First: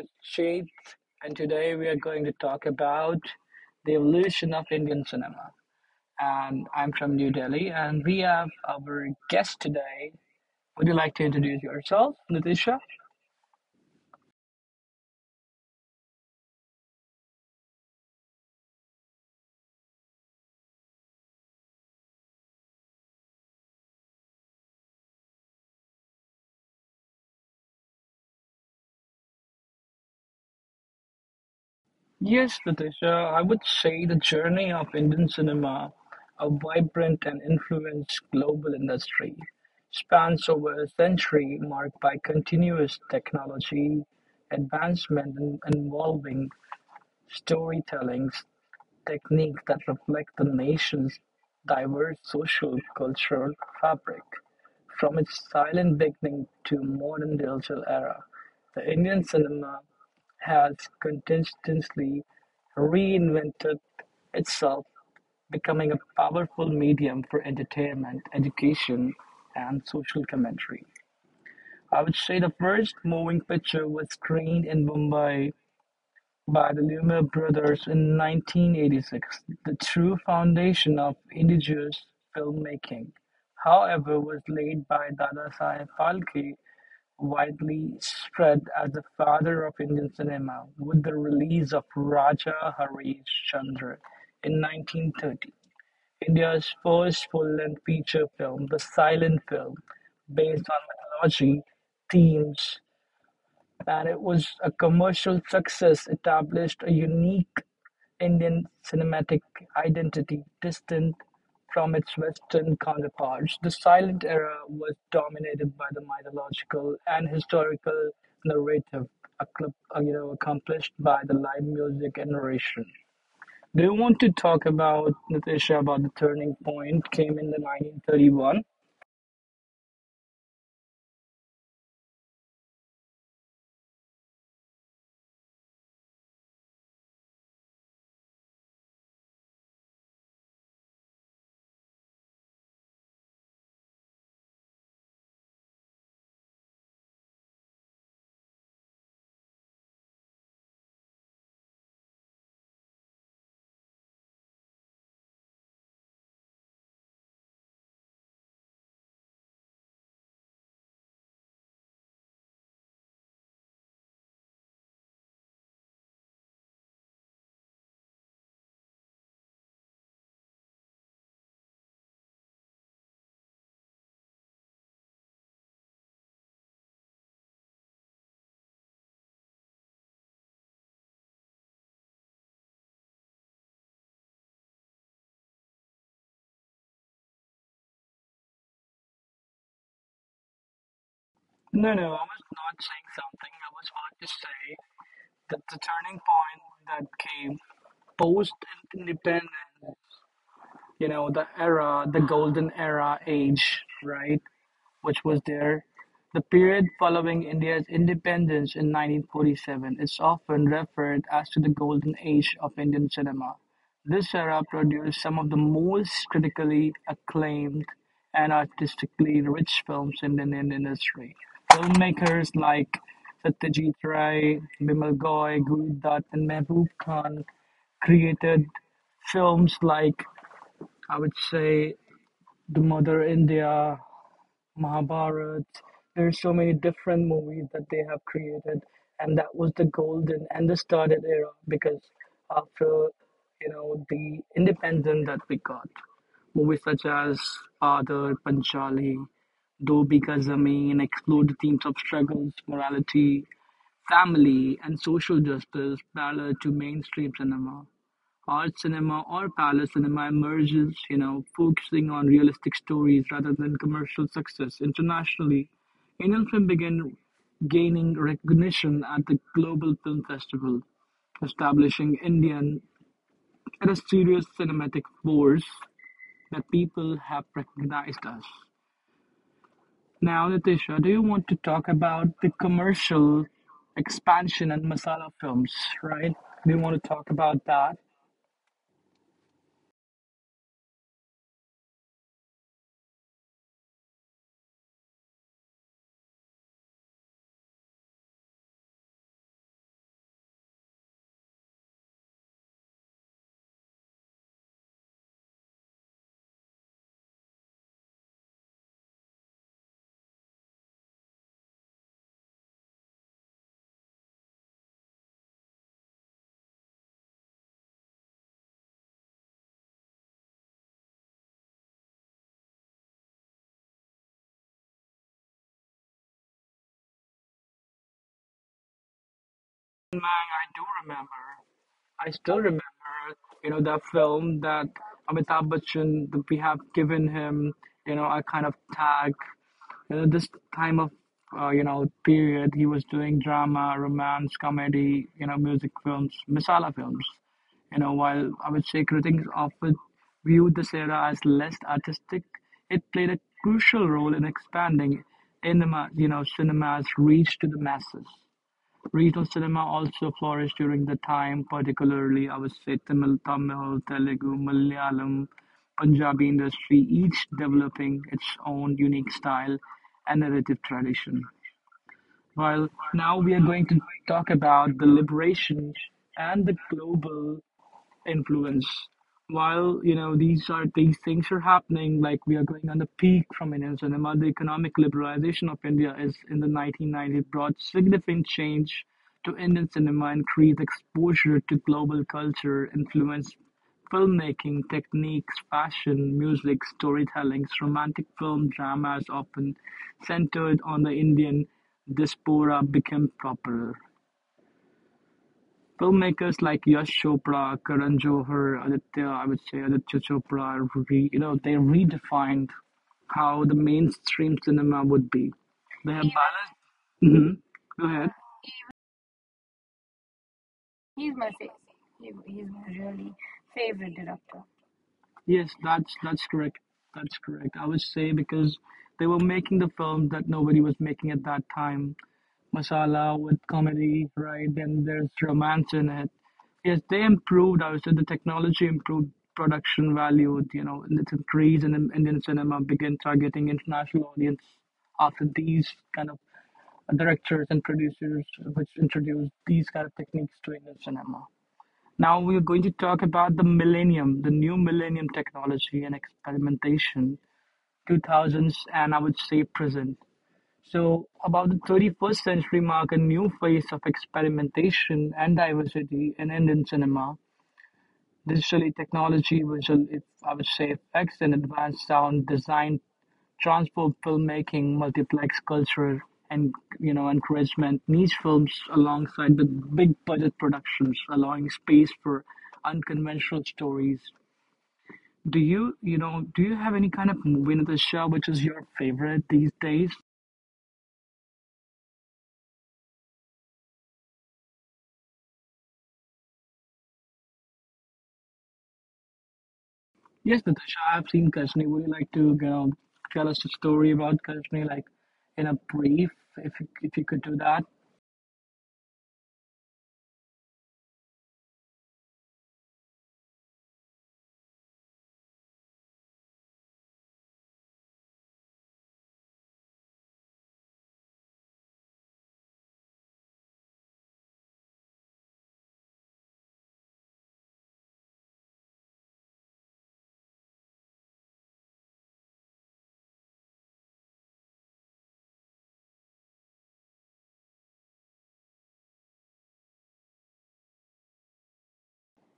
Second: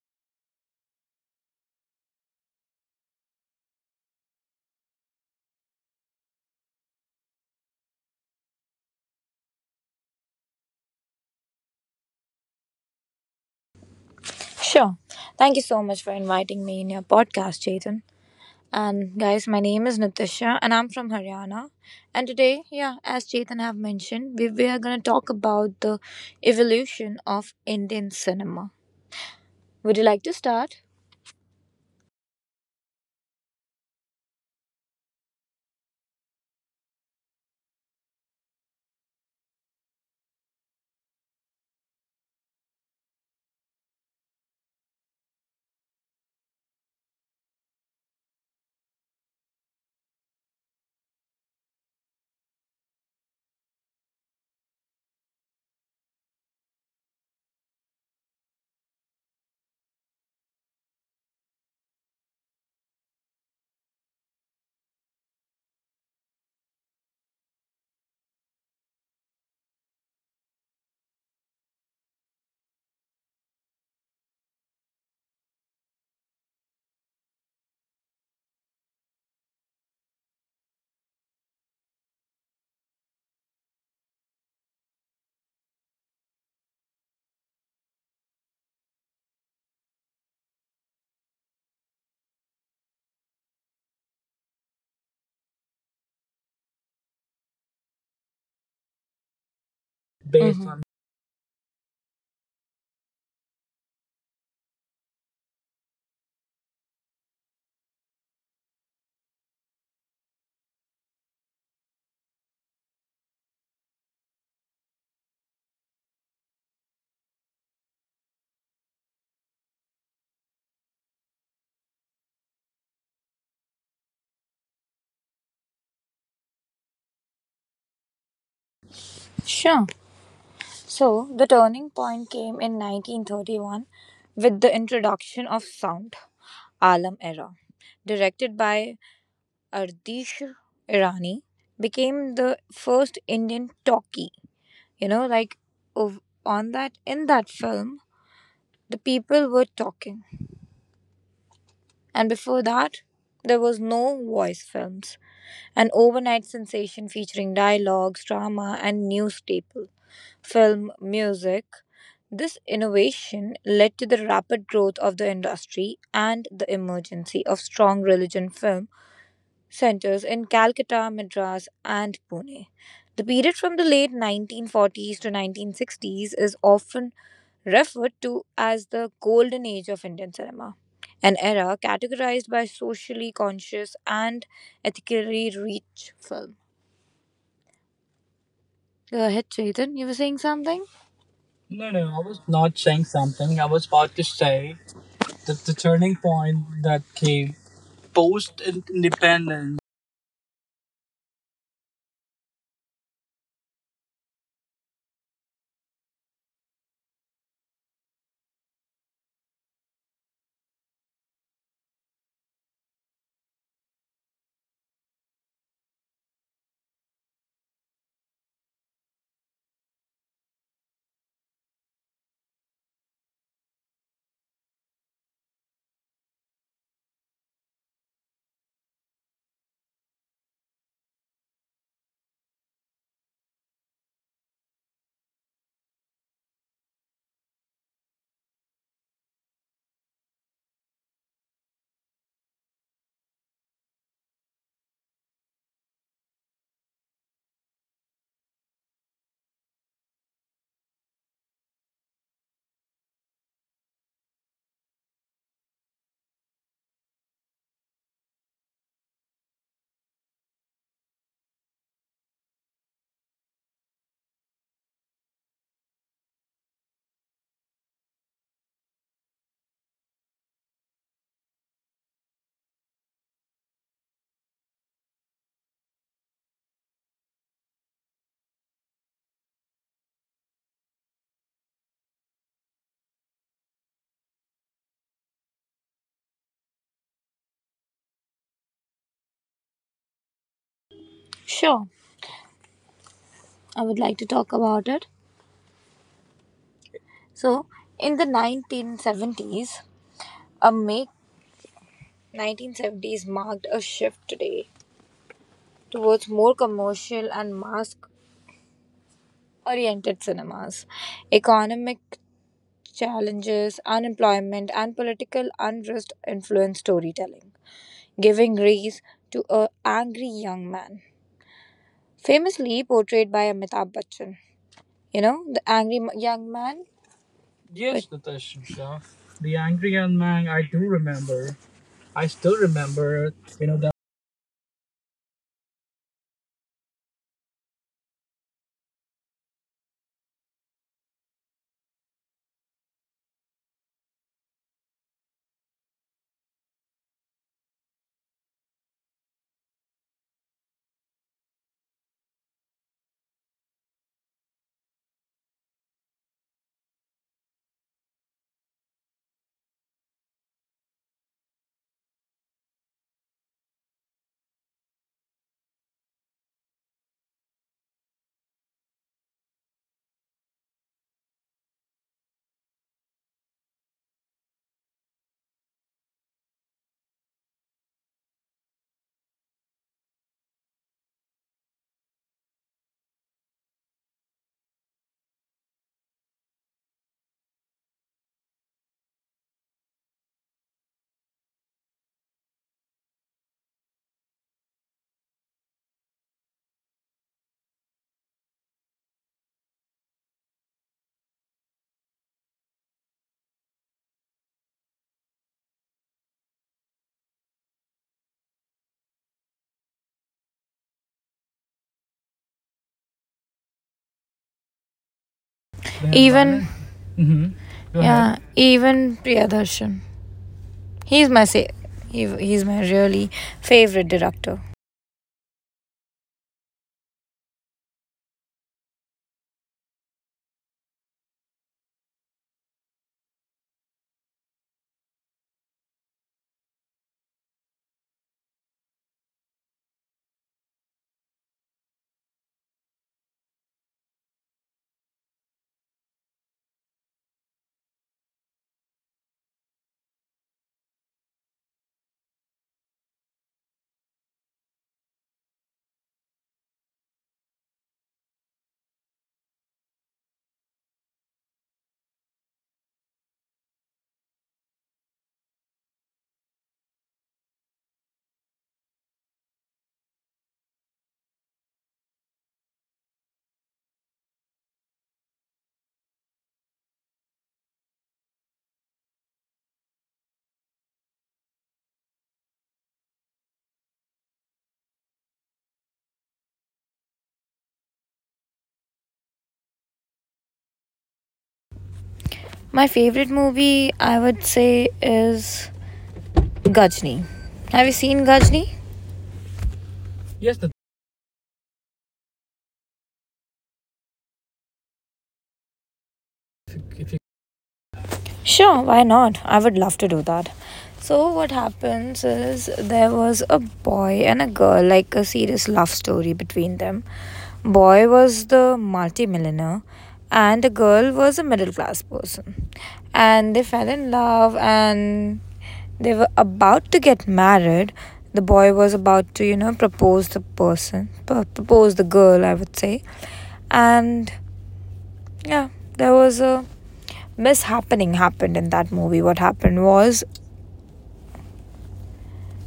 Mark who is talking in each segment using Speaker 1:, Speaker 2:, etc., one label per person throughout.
Speaker 1: is Shade, and today we are going to talk about the evolution of Indian cinema. And I'm from New Delhi, and we have our guest today. Would you like to introduce yourself, Natisha?
Speaker 2: Sure. Thank you so much for inviting me in your podcast, Chetan. And guys, my name is Natasha and I'm from Haryana. And today, yeah, as Chetan have mentioned, we are going to talk about the evolution of Indian cinema. Would you like to start?
Speaker 1: Yes, Natisha, I would say the journey of Indian cinema, a vibrant and influenced global industry, spans over a century marked by continuous technology advancement and involving Storytelling's techniques that reflect the nation's diverse social-cultural fabric, from its silent beginning to modern digital era. The Indian cinema has continuously reinvented itself, becoming a powerful medium for entertainment, education, and social commentary. I would say the first moving picture was screened in Mumbai by the Lumiere brothers in 1986. The true foundation of indigenous filmmaking, however, was laid by Dadasaheb Phalke, widely spread as the father of Indian cinema, with the release of Raja Harish Chandra in 1930. India's first full-length feature film, the silent film,
Speaker 2: Based
Speaker 1: based
Speaker 2: on.
Speaker 1: on mythology themes, and it was a commercial success, established a unique Indian cinematic identity distant from its Western counterparts. The silent era was dominated by the mythological and historical narrative accomplished by the live music and narration. Do you want to talk about, Natasha, about the turning point came in the 1931?
Speaker 2: Sure. So, the turning point came in 1931 with the introduction of sound, Alam era, directed by Ardish Irani, became the first Indian talkie, like, ov- on that in that film the people were talking. And before that there was no voice films. An overnight sensation featuring dialogues, drama, and news staple film music. This innovation led to the rapid growth of the industry and the emergency of strong religion film centers in Calcutta, Madras, and Pune. The period from the late 1940s to 1960s is often referred to as the golden age of Indian cinema, an era categorized by socially conscious and ethically rich film. Go ahead, Chetan. You were saying something? No,
Speaker 1: No,
Speaker 2: no,
Speaker 1: no,
Speaker 2: I
Speaker 1: I
Speaker 2: was
Speaker 1: was
Speaker 2: not
Speaker 1: not
Speaker 2: saying
Speaker 1: saying something.
Speaker 2: something. I
Speaker 1: I
Speaker 2: was
Speaker 1: was
Speaker 2: about
Speaker 1: about
Speaker 2: to
Speaker 1: to
Speaker 2: say
Speaker 1: say
Speaker 2: that
Speaker 1: that
Speaker 2: the
Speaker 1: the
Speaker 2: turning
Speaker 1: turning
Speaker 2: point that
Speaker 1: point that
Speaker 2: came
Speaker 1: came post
Speaker 2: post independence.
Speaker 1: independence, you know, the era, the golden era age, right, which was there. The period following india's independence in 1947 is often referred as to the golden age of indian cinema. This era produced some of the most critically acclaimed and artistically rich films in the Indian industry. Filmmakers like Satyajit Ray, Bimal Goy, Guru Dutt, and Mehboob Khan created films like, I would say, the Mother India, Mahabharat. There's so many different movies that they have created, and that was the golden and the started era because after, you know, the independence that we got, movies such as Father, Panchali, Do Bika Zameen explored the themes of struggles, morality, family, and social justice parallel to mainstream cinema. Art cinema or palace cinema emerges, you know, focusing on realistic stories rather than commercial success. Internationally, Indian film began gaining recognition at the Global Film Festival, establishing Indian as a serious cinematic force that people have recognized us. Now, Natasha, do you want to talk about the commercial expansion and masala films, right? Do you want to talk about that?
Speaker 2: Sure, I would like to talk about it. So, in the 1970s, a make 1970s marked a shift today towards more commercial and mass-oriented cinemas. Economic challenges, unemployment, and political unrest influenced storytelling, giving rise to a angry young man, famously portrayed by Amitabh Bachchan. The angry young man. Yes, Natasha. The angry young
Speaker 1: Man,
Speaker 2: man. I
Speaker 1: I
Speaker 2: do
Speaker 1: do remember.
Speaker 2: remember. I
Speaker 1: I
Speaker 2: still
Speaker 1: still
Speaker 2: remember,
Speaker 1: remember,
Speaker 2: you know,
Speaker 1: you know,
Speaker 2: that.
Speaker 1: that film that Amitabh Bachchan, that we have given him, you know, a kind of tag. You know, this time of, you know, period, he was doing drama, romance, comedy, you know, music films, masala films. You know, while I would say critics often viewed this era as less artistic, it played a crucial role in expanding in the, you know, cinema's reach to the masses. Regional cinema also flourished during the time, particularly I would Avesthi, Tamil, Telugu, Malayalam, Punjabi industry, each developing its own unique style and narrative tradition. While now we are going to talk about the liberation and the global influence, while, you know, these things are happening, like we are going on the peak from indian cinema. The economic liberalization of india is in the 1990s brought significant change to indian cinema. Increased exposure to global culture influenced filmmaking techniques, fashion, music, storytelling. Romantic film dramas often centered on the indian diaspora became popular. Filmmakers like Yash Chopra, Karan Johar, Aditya, I would say Aditya Chopra, you know, they redefined how the mainstream cinema would be. They have Even
Speaker 2: Even, hmm
Speaker 1: balanced. Go
Speaker 2: yeah,
Speaker 1: ahead.
Speaker 2: ahead. Even Priyadarshan. He's
Speaker 1: he's
Speaker 2: my
Speaker 1: my
Speaker 2: sa-
Speaker 1: fa-
Speaker 2: he, he's
Speaker 1: he's
Speaker 2: my
Speaker 1: my
Speaker 2: really
Speaker 1: really
Speaker 2: favorite
Speaker 1: favorite
Speaker 2: director.
Speaker 1: director. Yes, that's correct. That's correct. I would say because they were making the films that nobody was making at that time. Masala with comedy, right? Then there's romance in it. Yes, they improved. I would say the technology improved production value. You know, and it's increased, and Indian cinema began targeting international audience after these kind of directors and producers, which introduced these kind of techniques to Indian cinema. Now we are going to talk about the millennium, the new millennium technology and experimentation, 2000s, and I would say present. So, about the 31st century mark, a new phase of experimentation and diversity in Indian cinema. Digitally, technology, visual eff- I would say effects, and advanced sound design transport, filmmaking, multiplex culture, and, you know, encouragement niche films alongside with big budget productions, allowing space for unconventional stories. Do you have any kind of movie, Natasha, which is your favorite these days?
Speaker 2: My favorite movie I would say is Gajni. Have you seen Gajni? Yes. the,
Speaker 1: Yes, Natasha, I've seen Kashni. Would you like to, you know, tell us a story about Kashni, like in a brief,
Speaker 2: if
Speaker 1: if you could do that?
Speaker 2: Sure, why not? I would love to do that. So, what happens is there was a boy and a girl, like a serious love story between them. Boy was the multimillionaire, and the girl was a middle class person. And they fell in love, and they were about to get married. The boy was about to propose the girl, I would say. And yeah, there was a mishappening happened in that movie. What happened was.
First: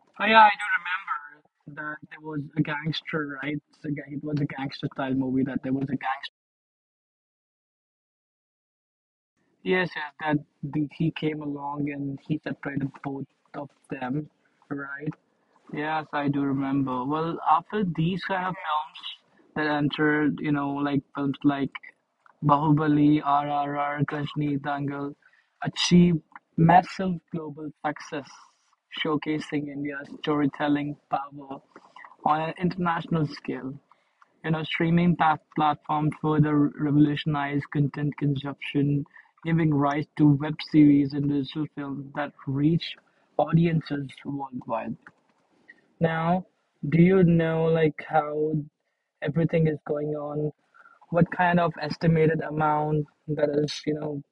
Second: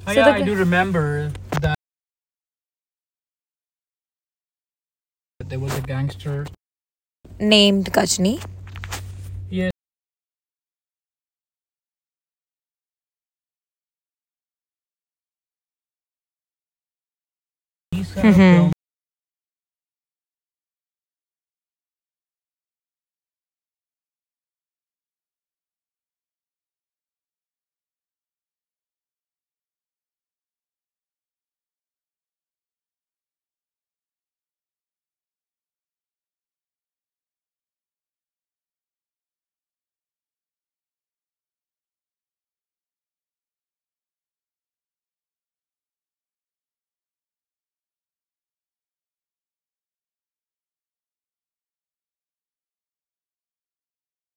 Speaker 2: Oh, so yeah,
Speaker 1: Oh, yeah,
Speaker 2: I
Speaker 1: I
Speaker 2: do
Speaker 1: do
Speaker 2: remember that
Speaker 1: remember that there was a gangster, right? It was a gangster style movie
Speaker 2: there
Speaker 1: that there
Speaker 2: was a
Speaker 1: was a gangster.
Speaker 2: gangster named Gajni. Yes,
Speaker 1: Yes, yes, that the, he came along and he separated both of them, right? Yes, I do remember. Well, after
Speaker 2: he's a
Speaker 1: these
Speaker 2: film.
Speaker 1: kind of
Speaker 2: Mhm.
Speaker 1: films that entered, you know, like films like Bahubali, RRR, Gajni Dangal achieved massive global success, showcasing India's storytelling power on an international scale. You know, platforms further revolutionized content consumption, giving rise to web series and digital films that reach audiences worldwide. Now, do you know like how everything is going on, what kind of estimated amount that is, you know,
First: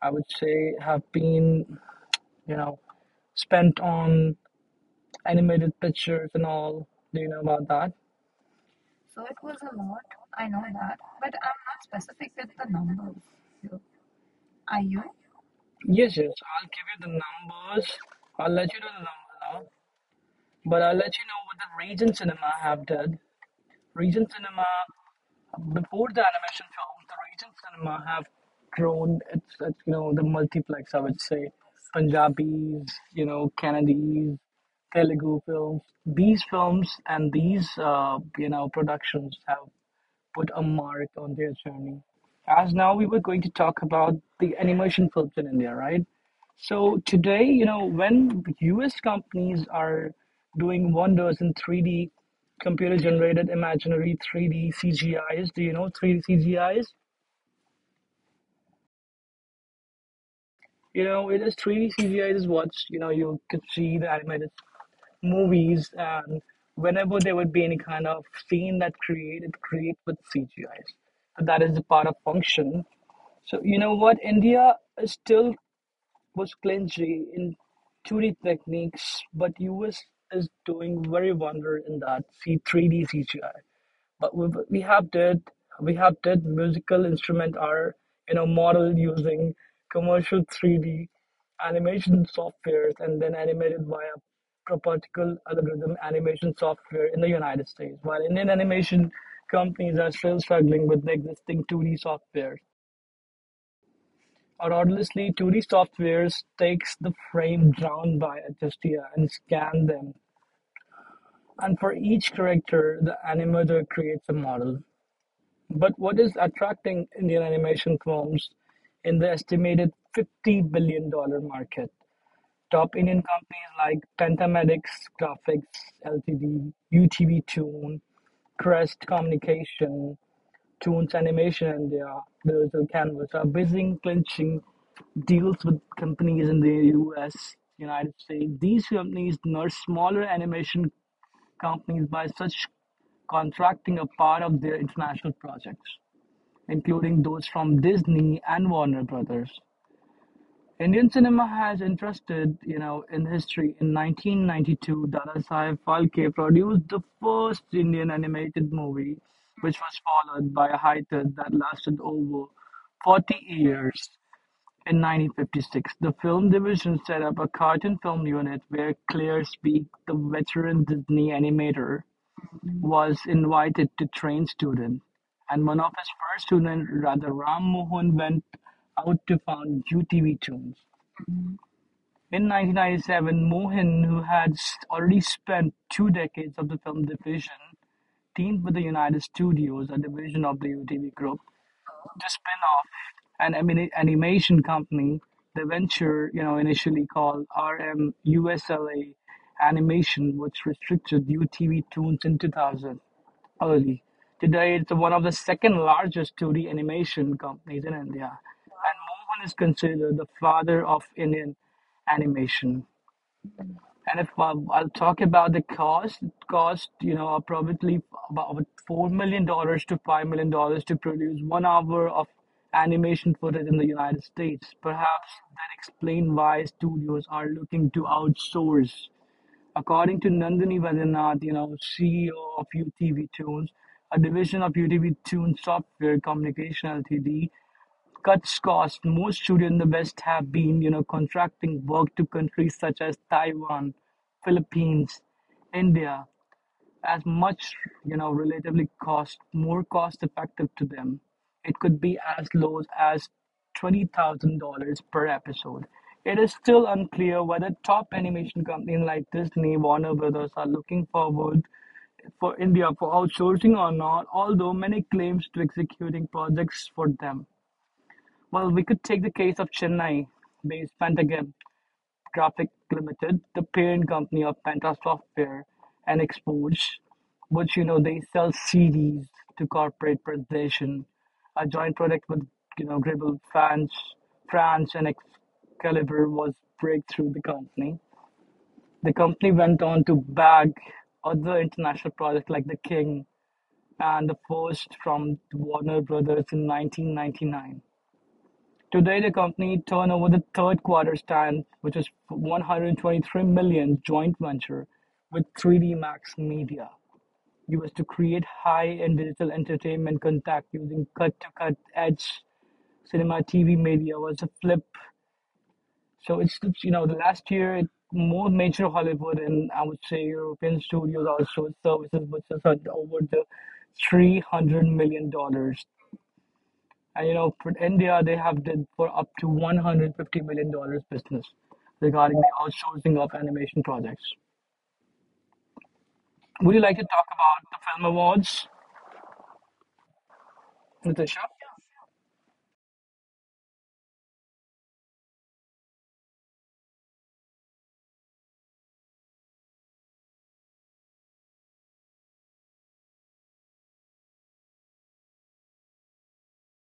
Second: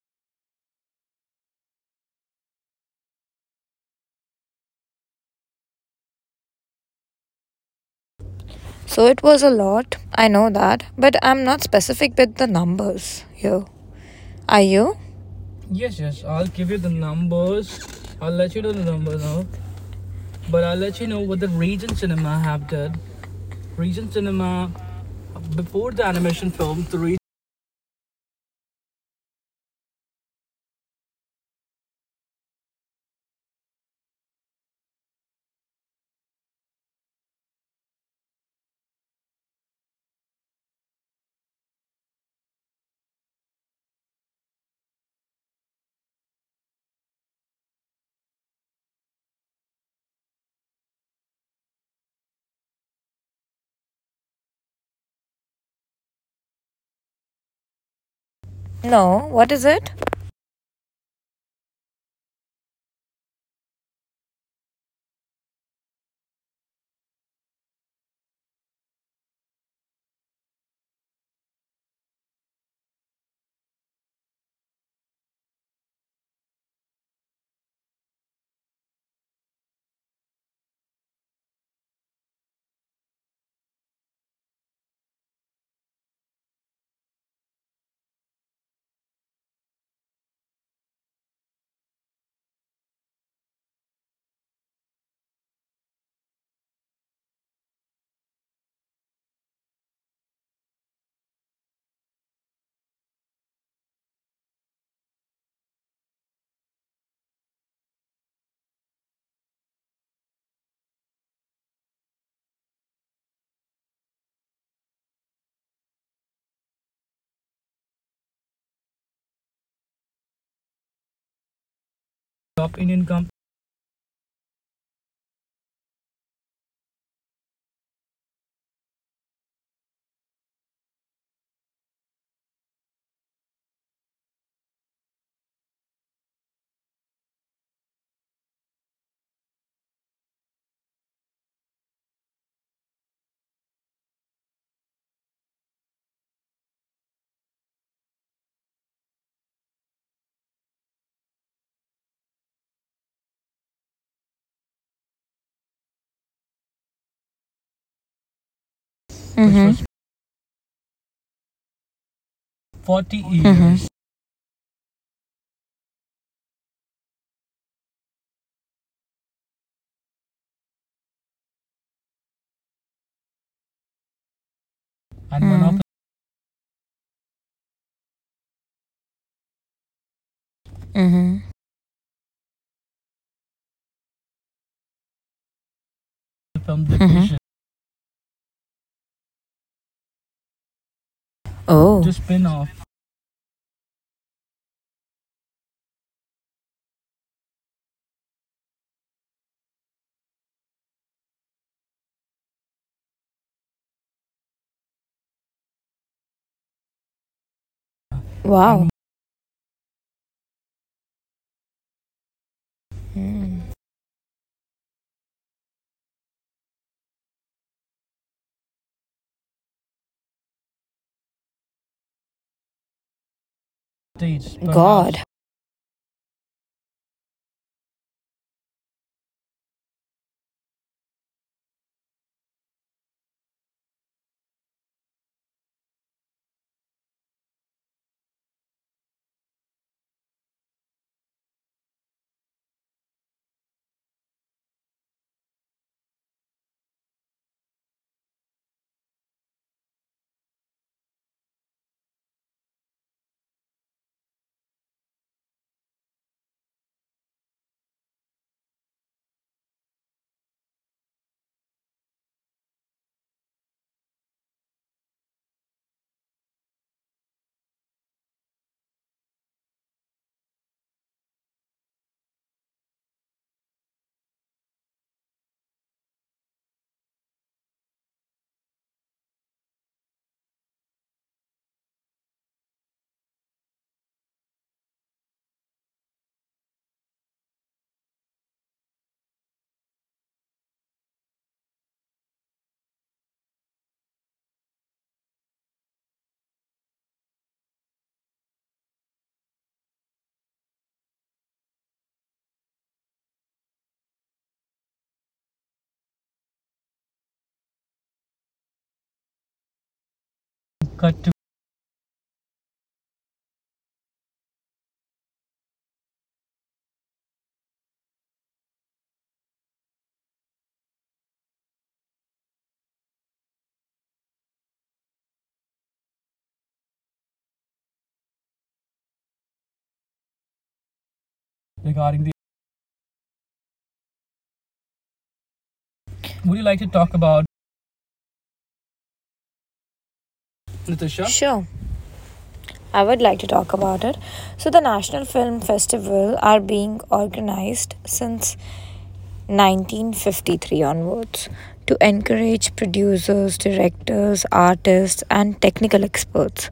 Speaker 1: I would say have been, you know, spent on animated pictures and all. Do you know about that?
Speaker 2: So it
Speaker 1: So it
Speaker 2: was a
Speaker 1: was a
Speaker 2: lot.
Speaker 1: lot,
Speaker 2: I
Speaker 1: I
Speaker 2: know
Speaker 1: know
Speaker 2: that,
Speaker 1: that,
Speaker 2: but
Speaker 1: but
Speaker 2: I'm
Speaker 1: I'm
Speaker 2: not
Speaker 1: not
Speaker 2: specific
Speaker 1: specific
Speaker 2: with the
Speaker 1: with the numbers
Speaker 2: numbers here.
Speaker 1: here.
Speaker 2: Are
Speaker 1: Are
Speaker 2: you?
Speaker 1: you?
Speaker 2: Yes,
Speaker 1: Yes,
Speaker 2: yes.
Speaker 1: yes.
Speaker 2: I'll
Speaker 1: I'll
Speaker 2: give you
Speaker 1: give
Speaker 2: the
Speaker 1: you the
Speaker 2: numbers.
Speaker 1: numbers.
Speaker 2: I'll
Speaker 1: I'll
Speaker 2: let you know
Speaker 1: let you
Speaker 2: the
Speaker 1: know the
Speaker 2: numbers
Speaker 1: numbers,
Speaker 2: now.
Speaker 1: now.
Speaker 2: But I'll
Speaker 1: But I'll
Speaker 2: let you
Speaker 1: let
Speaker 2: know
Speaker 1: you
Speaker 2: what
Speaker 1: know
Speaker 2: the
Speaker 1: what the
Speaker 2: Regent
Speaker 1: Regent
Speaker 2: Cinema
Speaker 1: Cinema
Speaker 2: have
Speaker 1: have
Speaker 2: did.
Speaker 1: did.
Speaker 2: Regent
Speaker 1: Regent Cinema.
Speaker 2: Cinema, before the
Speaker 1: Before the
Speaker 2: animation
Speaker 1: animation
Speaker 2: film, the
Speaker 1: films, the
Speaker 2: Regent.
Speaker 1: region cinema have grown. It's, you know, the multiplex. I would say Punjabis, you know, Kannadis, Telugu films. These films and these you know, productions have put a mark on their journey. As now we were going to talk about the animation films in India, right? So today, you know, when US companies are doing wonders in 3D computer generated imaginary 3D CGIs, do you know 3D CGIs?
Speaker 2: No. What is it?
Speaker 1: You know, it is 3D CGIs is what, you know, you could see the animated movies, and whenever there would be any kind of scene that created create with CGIs. And that is the part of function. So you know what? India still was clingy in 2D techniques, but US is doing very wonder in that C 3 DCGI. But we have did, musical instrument are, you know, model using commercial 3D animation softwares and then animated via propertical algorithm animation software in the United States, while Indian animation companies are still struggling with the existing 2D software. Erroneously, Turing software takes the frames drawn by Agustina and scans them, and for each character, the animator creates a model. But what is attracting Indian animation films in the estimated $50 billion dollars market?
Speaker 2: Top Indian
Speaker 1: Top
Speaker 2: company.
Speaker 1: Indian companies like Pentamedics Graphics Ltd, UTV Tune, Crest Communication, Toons Animation and their Digital Canvas are busy clinching deals with companies in the US, United States. These companies nurse smaller animation companies by such contracting a part of their international projects, including those from Disney and Warner Brothers. Indian cinema has interested, you know, in history. In 1992, Dada Saheb Phalke produced the first Indian animated movie, which
Speaker 2: Mhm.
Speaker 1: was followed by a hiatus that lasted over
Speaker 2: 40
Speaker 1: 40
Speaker 2: years. Mm-hmm.
Speaker 1: years. In 1956, the film division set up a cartoon film unit where Claire Speak, the veteran Disney animator, was invited to train students.
Speaker 2: And
Speaker 1: And one
Speaker 2: monopoly.
Speaker 1: of his first students, Radha Ram Mohan, went out to found UTV Tunes.
Speaker 2: Mm-hmm.
Speaker 1: In 1997, Mohan, who had already spent two decades of the
Speaker 2: From the.
Speaker 1: film
Speaker 2: Mm-hmm. Vision.
Speaker 1: division, teamed with the United Studios, a division of the UTV Group.
Speaker 2: Oh, to
Speaker 1: The
Speaker 2: spin
Speaker 1: spin
Speaker 2: off.
Speaker 1: off an animation company. The venture, you know, initially called RMUSLA Animation, which restricted UTV Toons in 2000 early. Today, it's one of the second largest 2D animation companies in India,
Speaker 2: Wow.
Speaker 1: and Mohan is considered the father of Indian animation. And if I, I'll talk about the cost, it cost, you know, probably about $4 million to $5 million to produce 1 hour of animation footage in the United
Speaker 2: States.
Speaker 1: States.
Speaker 2: Perhaps God.
Speaker 1: Perhaps that explains why studios are looking to outsource. According to Nandini Vaidyanathan, you know, CEO of UTV Tunes, a division of UTV Tunes Software Communication Ltd, cuts costs. Most studios in the West have been, you know, contracting work to countries such as Taiwan, Philippines, India as much, you know, relatively cost more cost effective to them. It could be as low as $20,000 per episode. It is still unclear whether top animation companies like Disney, Warner Brothers are looking forward for India for outsourcing or not, although many claims to executing projects for them. Well, we could take the case of Chennai based Pantagam Graphics Limited, the parent company of Penta Software and Exports, which they sell CDs to corporate presentation, a joint product with Gribble France, France and Excalibur was breakthrough the company. The company went on to bag other international projects like The King and the first from Warner Brothers in 1999. Today the company turned over the third quarter stand, which is $123 million dollars joint venture with 3D Max Media, used to create high-end digital entertainment content using
Speaker 2: Cut to.
Speaker 1: cut-to-cut edge cinema TV media was a flip. The last year, it, more major Hollywood and I would say European studios also services which is over the $300 million dollars. And you know, for India, they have did for up to 150 million dollars business
Speaker 2: Regarding the.
Speaker 1: regarding the outsourcing of animation projects.
Speaker 2: Would you
Speaker 1: Would you
Speaker 2: like to
Speaker 1: like to
Speaker 2: talk
Speaker 1: talk
Speaker 2: about,
Speaker 1: about the film awards,
Speaker 2: Natasha?
Speaker 1: Natasha?
Speaker 2: Sure. I would like to talk about it. So, the National Film Festival are being organized since 1953 onwards to encourage producers, directors, artists, and technical experts,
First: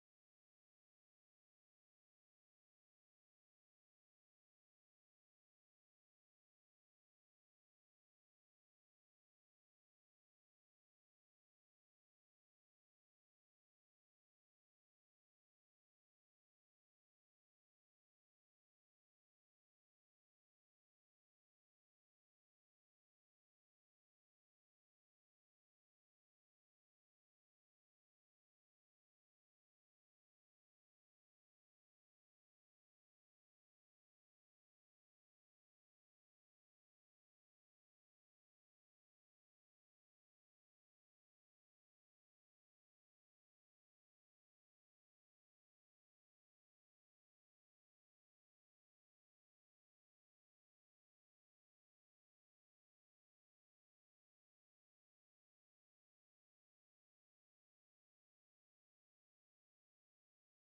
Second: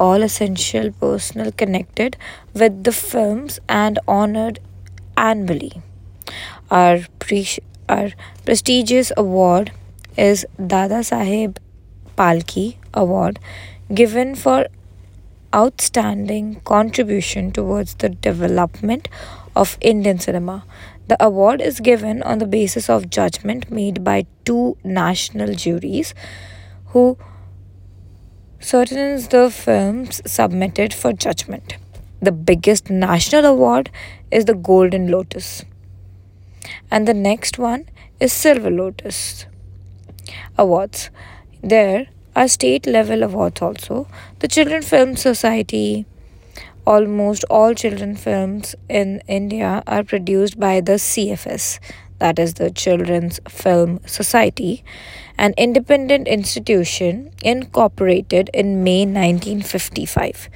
Speaker 2: all essential personnel connected with the films and honored annually. Our, pre- our prestigious award is Dada Saheb Palki Award, given for outstanding contribution towards the development of Indian cinema. The award is given on the basis of judgment made by two national juries who certain the films submitted for judgment. The biggest national award is the Golden Lotus, and the next one is Silver Lotus Awards. There are state level awards also. The Children Film Society. Almost all children films in India are produced by the CFS, that is the Children's Film Society, an independent institution incorporated in May 1955.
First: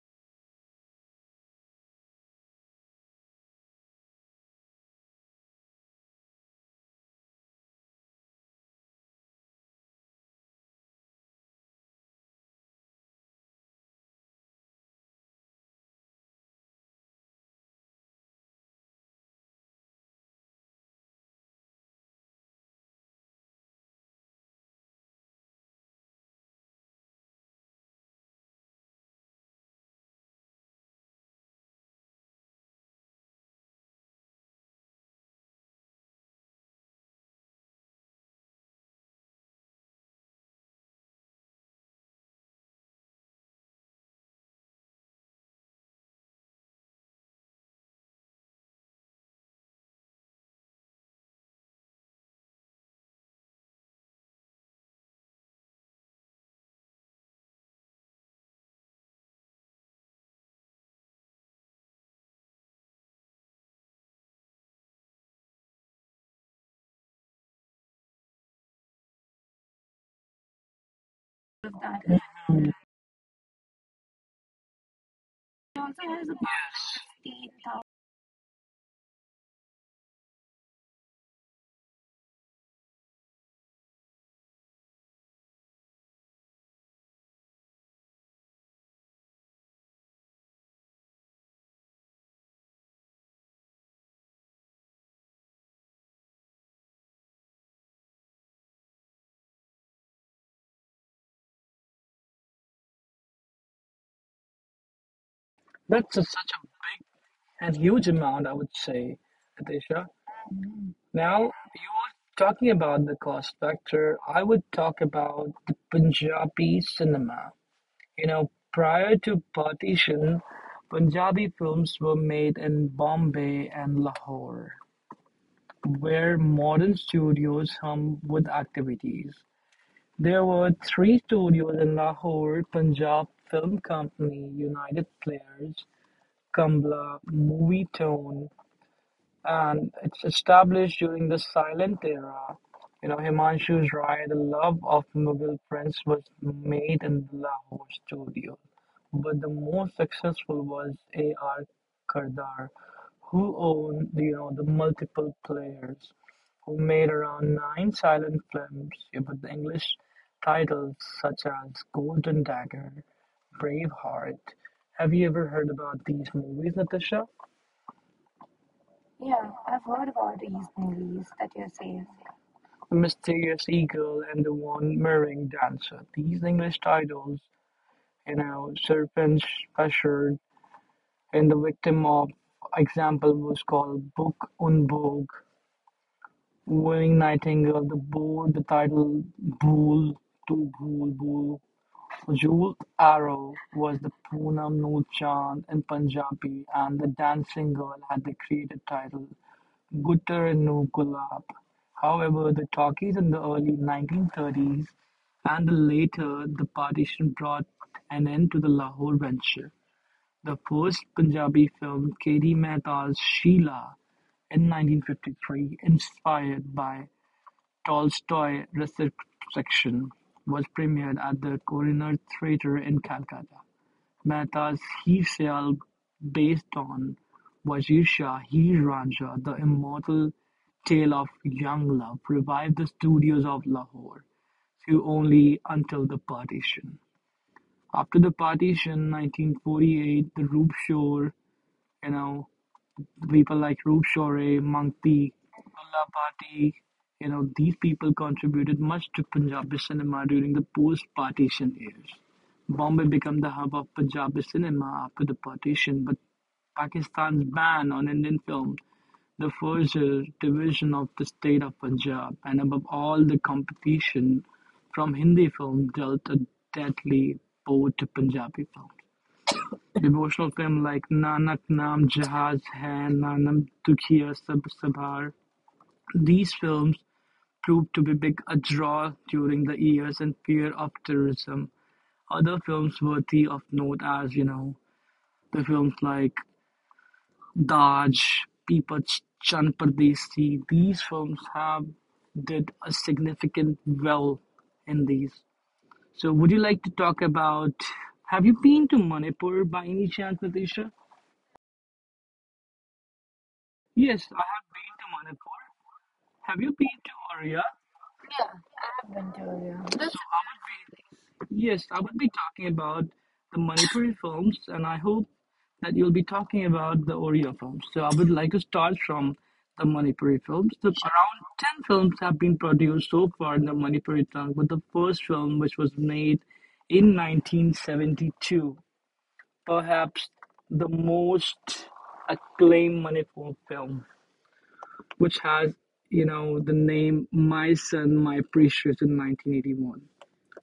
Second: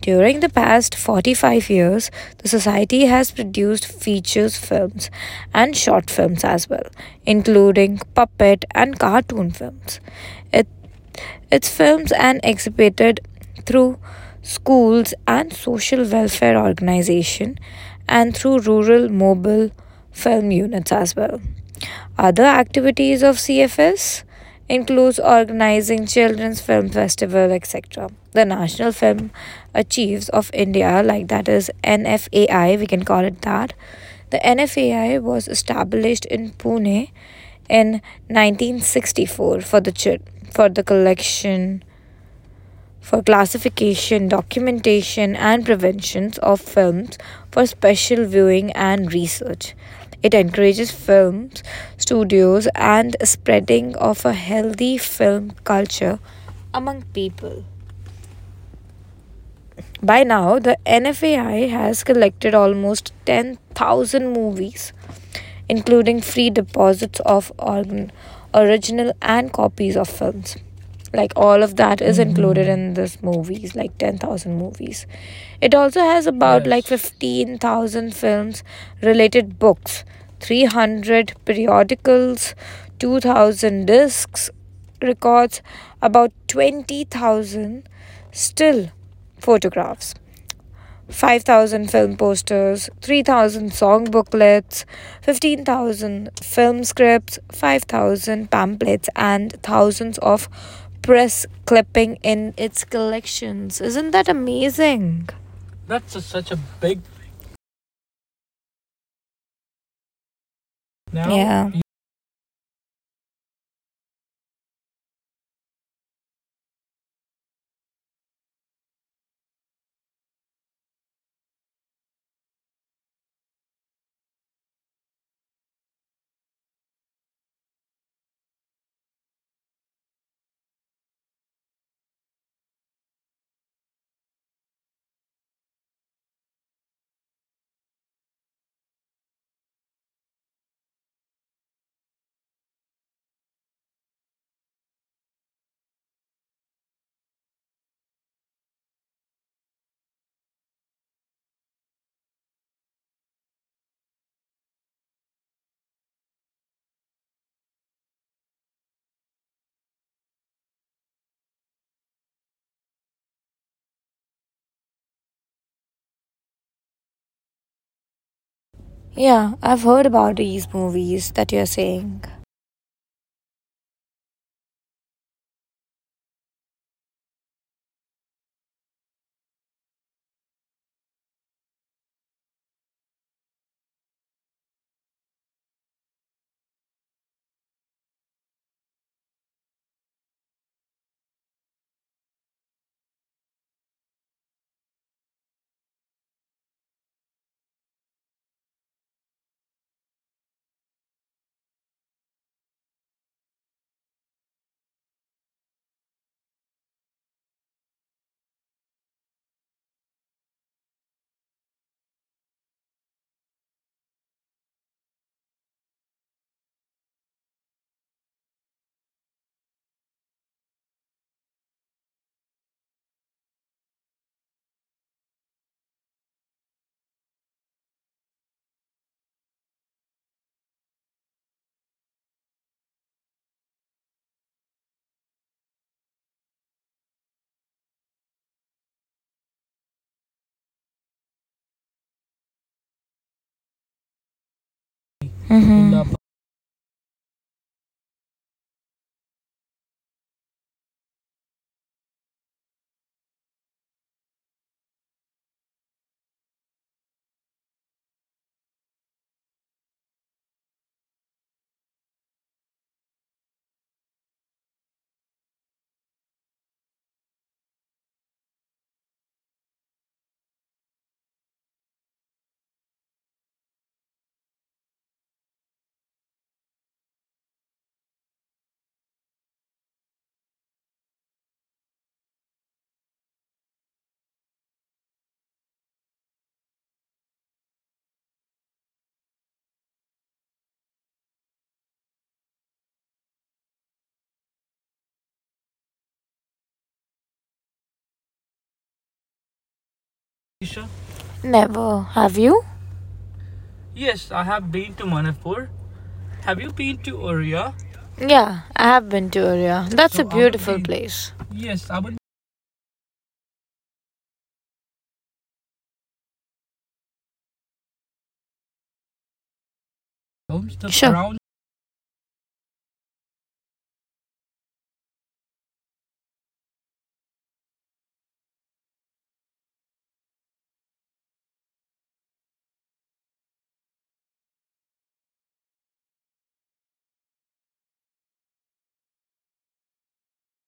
Speaker 2: During the past 45 years, the society has produced features films and short films as well, including puppet and cartoon films. It its films and exhibited through schools and social welfare organization and through rural mobile film units as well. Other activities of CFS includes organizing children's film festival, etc. The National Film Achieves of India, like that is NFAI, we can call it that. The NFAI was established in Pune in 1964 for the collection, for classification, documentation, and preventions of films for special viewing and research. It encourages films, studios, and spreading of a healthy film culture among people. By now, the NFAI has collected almost 10,000 movies including free deposits of organ, original and copies of films. Like all of that
Speaker 1: That
Speaker 2: is
Speaker 1: it
Speaker 2: included in this movies, like 10,000 movies. It also
Speaker 1: also
Speaker 2: has
Speaker 1: has
Speaker 2: about, yes,
Speaker 1: about
Speaker 2: like
Speaker 1: 18.
Speaker 2: 15,000 films, related books, 300 periodicals, 2,000 discs, records, about 20,000 still photographs, 5,000 film posters, 3,000 song booklets, 15,000 film scripts, 5,000 pamphlets, and thousands of press clipping in its collections. Isn't that amazing?
Speaker 1: That's
Speaker 2: That's
Speaker 1: a,
Speaker 2: a,
Speaker 1: such
Speaker 2: such a
Speaker 1: a
Speaker 2: big
Speaker 1: big
Speaker 2: thing.
Speaker 1: and huge amount, I would say, Natasha.
Speaker 2: Now,
Speaker 1: Now, you
Speaker 2: yeah, you.
Speaker 1: were talking about the cost factor. I would talk about the Punjabi cinema. You know, prior to partition, Punjabi films were made in Bombay and Lahore, where modern studios hum with activities. There were 3 studios in Lahore Punjab Film Company, United Players, Kambla, Movie Tone, and it's established during the silent era. You know, Himanshu's ride, The Love of Mughal Prince, was made in the Lahore studio, but the most successful was A.R. Kardar, who owned, the multiple players, who made around 9 silent films, yeah, with the English titles such as Golden Dagger, Braveheart. Have you ever heard about these movies, Natasha?
Speaker 2: Yeah,
Speaker 1: Yeah,
Speaker 2: I've
Speaker 1: I've
Speaker 2: heard
Speaker 1: heard
Speaker 2: about
Speaker 1: about these
Speaker 2: these movies
Speaker 1: movies
Speaker 2: that
Speaker 1: that
Speaker 2: you're
Speaker 1: you're saying.
Speaker 2: saying.
Speaker 1: The Mysterious Eagle and The One Merring Dancer. These English titles, Serpent Special, and the victim of example was called Book on Book, Wing Nightingale, The Board, the title Bool, To Bool Bool. Jewel Arrow was the Poonam Noor Chand in Punjabi, and The Dancing Girl had the creative title Gutter Nukulab. However, the talkies in the early 1930s and the later the partition brought an end to the Lahore venture. The first Punjabi film, K.D. Mehta's Sheila, in 1953, inspired by Tolstoy reception, was premiered at the Coroner Theatre in Calcutta. Mehta's "Heer-Syal", based on Wazir Shah Heer-Ranjha, the immortal tale of young love, revived the studios of Lahore, though only until the partition. After the partition, 1948, the Roop Shore, you know, people like Rup Shaurya, Mank T, Lulla
Speaker 2: Love.
Speaker 1: Bhatti, these people contributed much to Punjabi cinema during the post-partition years. Bombay became the hub of Punjabi cinema after the partition, but Pakistan's ban on Indian film, the first division of the state of Punjab, and above all the competition from Hindi film dealt a deadly blow to Punjabi film. Devotional film like Nanak Naam Jahaz Hai, Nanam Dukhiya Sab Sabhar. These films proved to be big a draw during the years in fear of terrorism. Other films worthy of note as, the films like Daj, Peepach Chan Pardesi. These films have did a significant well in these. So would you like to talk about Have you been to Manipur by any chance,
Speaker 2: Aisha?
Speaker 1: Natasha?
Speaker 2: Never. Have you?
Speaker 1: Yes,
Speaker 2: Yes,
Speaker 1: I
Speaker 2: I have
Speaker 1: have
Speaker 2: been
Speaker 1: been
Speaker 2: to
Speaker 1: to Manipur.
Speaker 2: Manipur. Have
Speaker 1: Have
Speaker 2: you
Speaker 1: you
Speaker 2: been
Speaker 1: been to
Speaker 2: to
Speaker 1: Oria?
Speaker 2: Oria?
Speaker 1: Yeah,
Speaker 2: Yeah, I have
Speaker 1: I
Speaker 2: been
Speaker 1: have
Speaker 2: to
Speaker 1: been to
Speaker 2: Oria.
Speaker 1: Oria.
Speaker 2: That's. So, a. So I would. Beautiful place.
Speaker 1: Yes,
Speaker 2: Yes, I
Speaker 1: I
Speaker 2: would.
Speaker 1: will be talking about the Manipuri films, and I hope that you'll be talking about the Oria films. So I would like to start from the Manipuri
Speaker 2: Films.
Speaker 1: films.
Speaker 2: The. Sure. Surround.
Speaker 1: Around 10 films have been produced so far in the Manipuri tongue, but the first film, which was made in 1972, perhaps the most acclaimed Manipur film, which has the name My Son, My Precious in 1981.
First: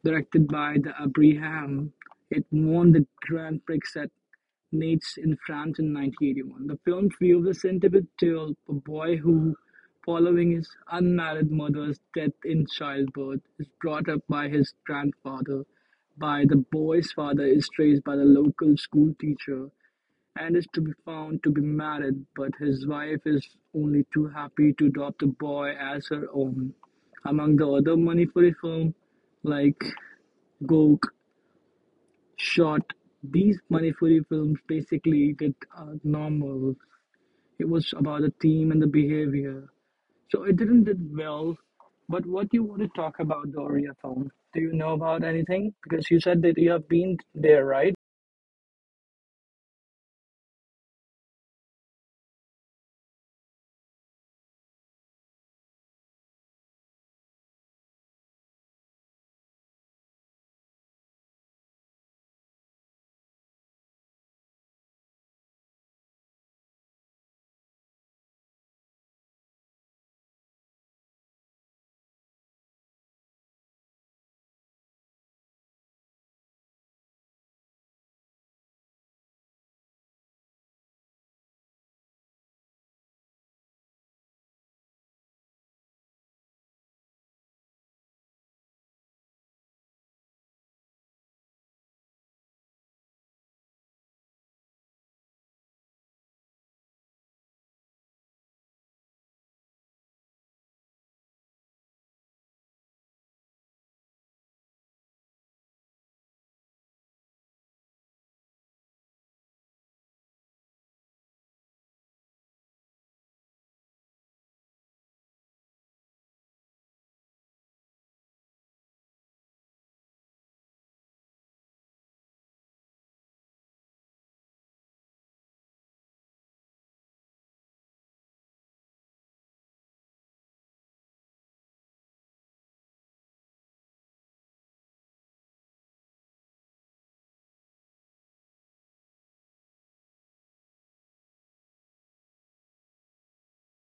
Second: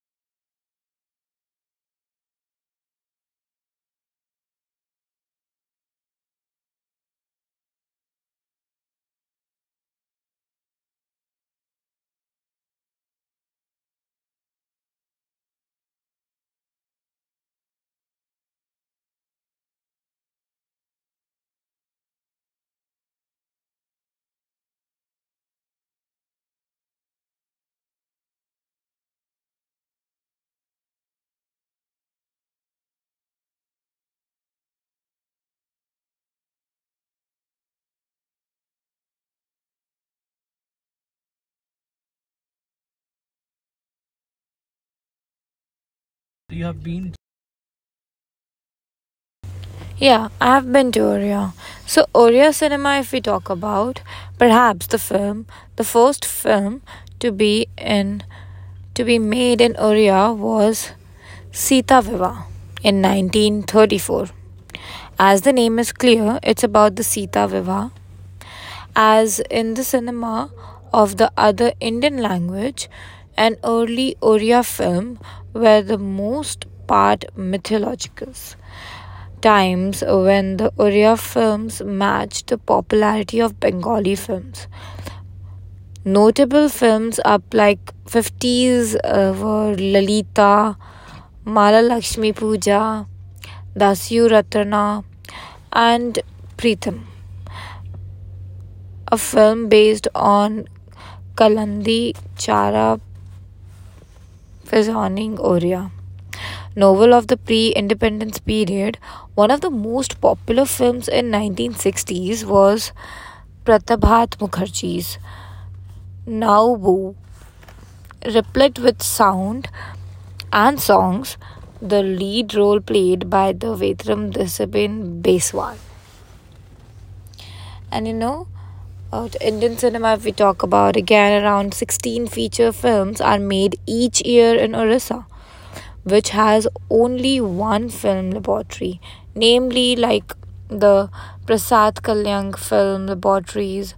Speaker 1: Directed by the Abraham, it won the Grand Prix at Nates in France in 1981. The film views the sentiment tale of a boy who, following his unmarried mother's death in childbirth, is brought up by his grandfather. By the boy's father is raised by the local school teacher and is to be found to be married, but his wife is only too happy to adopt the boy as her own. Among the other Manipuri films like Gok, Shot, these Manipuri films basically did normal. It was about the theme and the behavior. So it didn't did well. But what do you want to talk about the Oriya film? Do you know about anything? Because you said that
Speaker 2: You
Speaker 1: you
Speaker 2: have
Speaker 1: have
Speaker 2: been.
Speaker 1: been there, right?
Speaker 2: Yeah, I have been to Oria. So, Oria cinema, if we talk about, perhaps the film, the first film to be in, to be made in Oria was Sita Viva in 1934. As the name is clear, it's about the Sita Viva. As in the cinema of the other Indian language, an early Oriya film were the most part mythological. Times when the Oriya films matched the popularity of Bengali films. Notable films up like 50s, were Lalita, Mala Lakshmi Puja, Dasyu Ratana, and Pritham. A film based on Kalandi Chara Fazhaning Oria, novel of the pre-independence period. One of the most popular films in 1960s was Pratibhat Mukherjee's Nauboo. Replete with sound and songs, the lead role played by the Vetram Disabin Beswal. And, about Indian cinema, if we talk about again, around 16 feature films are made each year in Orissa, which has only one film laboratory, namely like the Prasad Kalyang Film Laboratories,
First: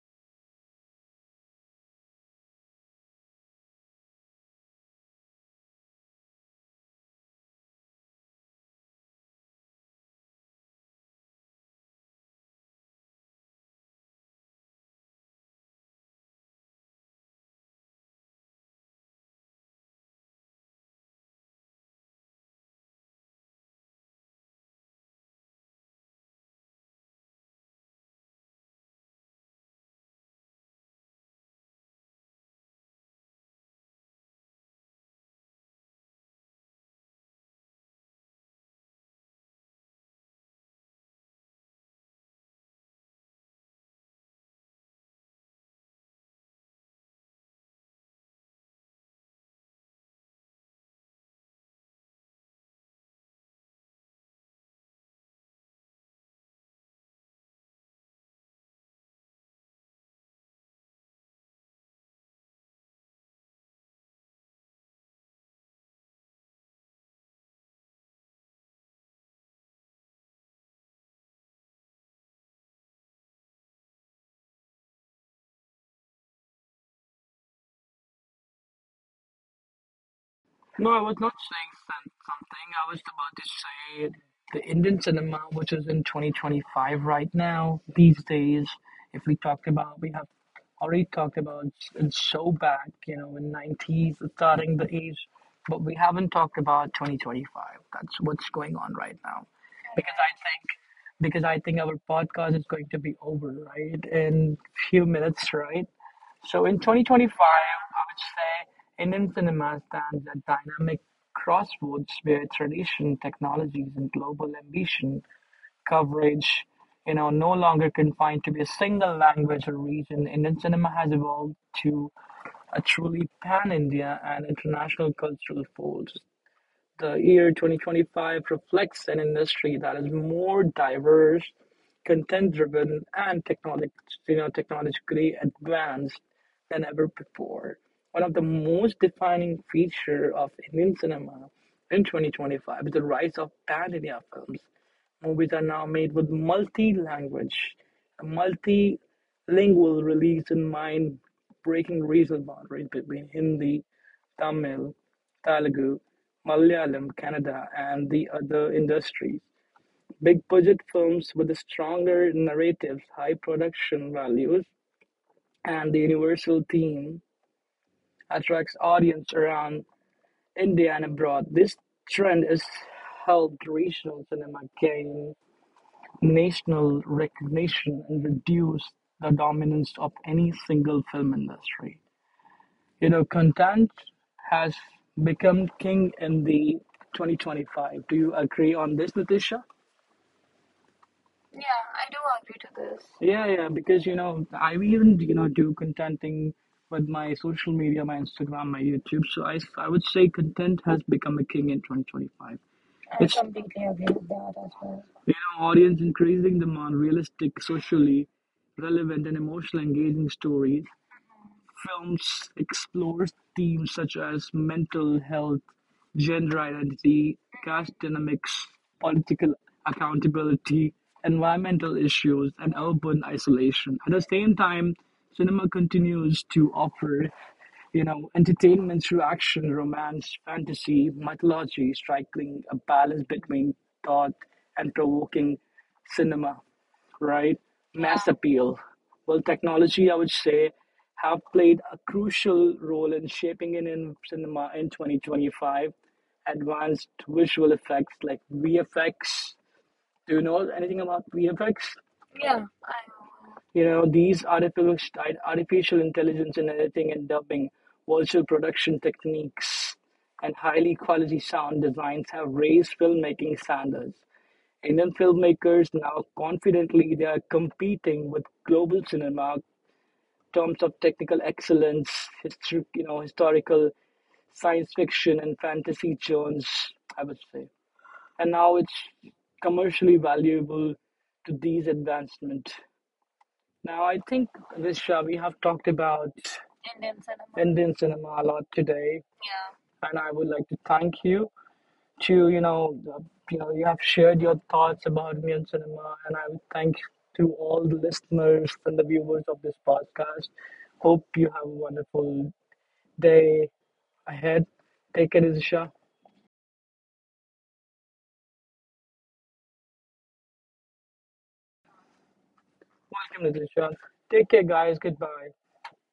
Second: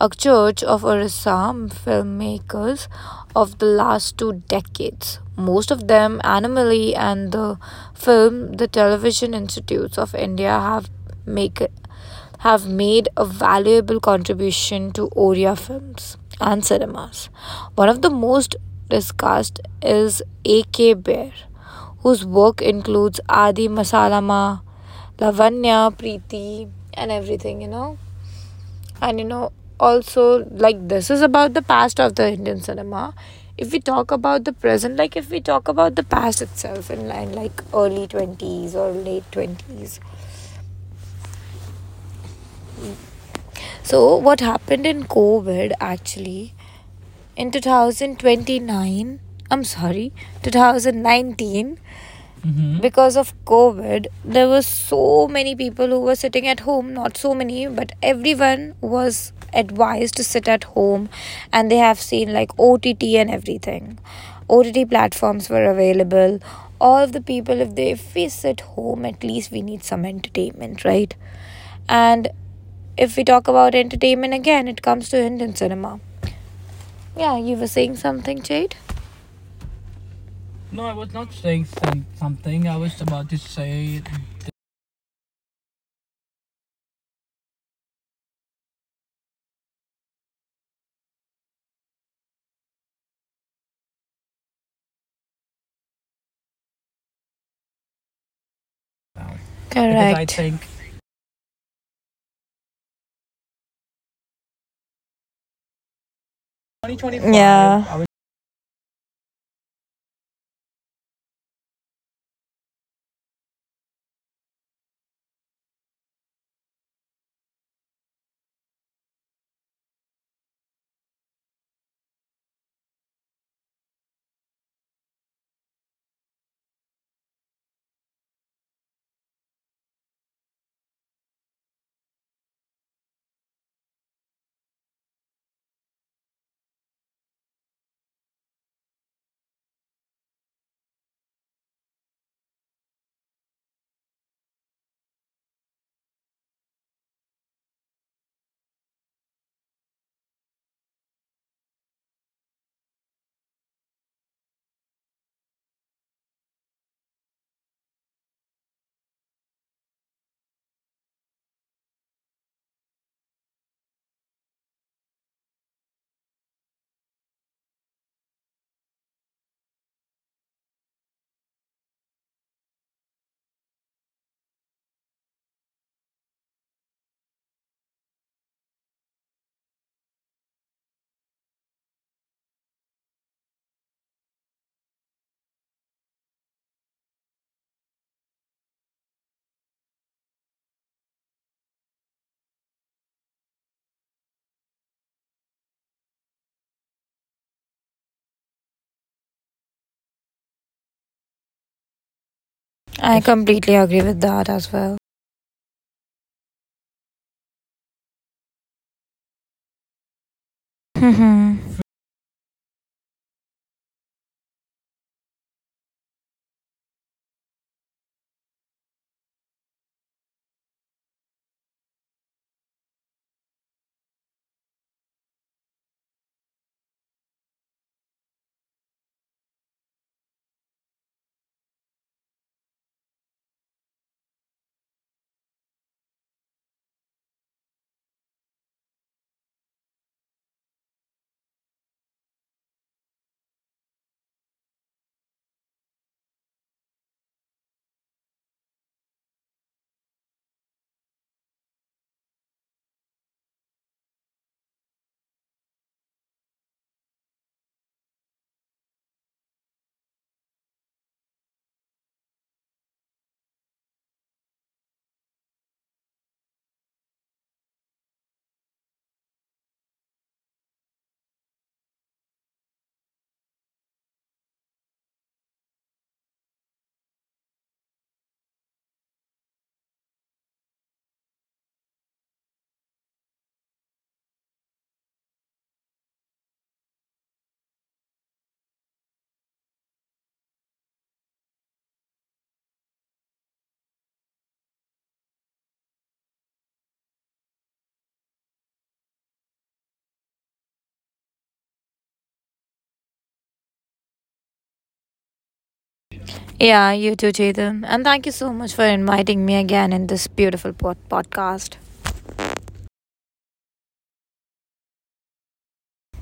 Speaker 2: a church of Orissa filmmakers of the last two decades. Most of them, Animali and the film, the Television Institutes of India have make have made a valuable contribution to Oriya films and cinemas. One of the most discussed is A.K. Baer, whose work includes Adi Masalama, Lavanya, Preeti, and everything, you know. And, also, like, this is about the past of the Indian cinema. If we talk about the present, like, if we talk about the past itself in like early 20s or late 20s. So, what happened in COVID actually in 2029, I'm sorry, 2019, because of COVID, there were so many people who were sitting at home, not so many, but everyone was advised to sit at home and they have seen like OTT and everything. OTT platforms were available. All of the people, if they, if we sit home, at least we need some entertainment, right? And if we talk about entertainment again, it comes to Indian cinema. Yeah, you were saying something, Jade? No,
Speaker 1: No,
Speaker 2: I
Speaker 1: I was
Speaker 2: was
Speaker 1: not
Speaker 2: not saying
Speaker 1: saying
Speaker 2: some, something.
Speaker 1: something.
Speaker 2: I
Speaker 1: I was
Speaker 2: was about
Speaker 1: about
Speaker 2: to
Speaker 1: to
Speaker 2: say.
Speaker 1: say the Indian cinema, which is in 2025 right now, these days, if we talked about, we have already talked about it's so back, in 90s, starting the age, but we haven't talked about 2025. That's what's going on right now. Because
Speaker 2: Correct. I
Speaker 1: I
Speaker 2: think
Speaker 1: think because I think our podcast is going to be over, right? In few minutes, right? So in
Speaker 2: 2025.
Speaker 1: 2025,
Speaker 2: Yeah.
Speaker 1: I would say Indian cinema stands at dynamic crossroads where tradition, technologies, and global ambition coverage, no longer confined to be a single language or region. Indian cinema has evolved to a truly pan-India and international cultural force. The year 2025 reflects an industry that is more diverse, content driven, and technologically advanced than ever before. One of the most defining features of Indian cinema in 2025 is the rise of pan India films. Movies are now made with a multilingual release in mind, breaking regional boundaries between Hindi, Tamil, Telugu, Malayalam, Canada, and the other industries. Big budget films with stronger narratives, high production values, and the universal theme attracts audience around India and abroad. This trend has helped regional cinema gain national recognition and reduce the dominance of any single film industry. You know, content has become king in the 2025. Do you agree on this, Natasha? Yeah, I do agree to this. Yeah, yeah, because you know, I even do content thing with my social media, my Instagram, my YouTube. So I would say content has become a king in 2025.
Speaker 2: I
Speaker 1: I It's
Speaker 2: completely
Speaker 1: completely
Speaker 2: agree
Speaker 1: agree
Speaker 2: with
Speaker 1: with
Speaker 2: that
Speaker 1: that
Speaker 2: as
Speaker 1: as
Speaker 2: well.
Speaker 1: well. You know, audience increasing demand, realistic, socially relevant, and emotional engaging stories
Speaker 2: Hmm.
Speaker 1: films explores themes such as mental health, gender identity, caste dynamics, political accountability, environmental issues, and urban isolation. At the same time, cinema continues to offer entertainment through action, romance, fantasy, mythology, striking a balance between thought and provoking cinema, right? Mass appeal. Well, technology, I would say, have played a crucial role in shaping it in cinema in 2025. Advanced visual effects like VFX. Do you know anything about VFX? Yeah, I. You know, these artificial intelligence in editing and dubbing, virtual production techniques, and highly quality sound designs have raised filmmaking standards. Indian filmmakers now confidently they are competing with global cinema in terms of technical excellence, history, historical science fiction and fantasy genres, I would say. And now it's commercially valuable to these advancements. Now I think Risha, we have talked about Indian cinema. Indian cinema a lot today, yeah, and I would like to thank you to you have shared your thoughts about me and cinema, and I would thank to all the listeners and the viewers of this podcast. Hope you have a wonderful day ahead. Take care, Lizisha.
Speaker 2: Yeah, you too, Chetan. And thank you so much for inviting me again in this beautiful podcast.
Speaker 1: Welcome, Lizisha. Take care, guys. Goodbye.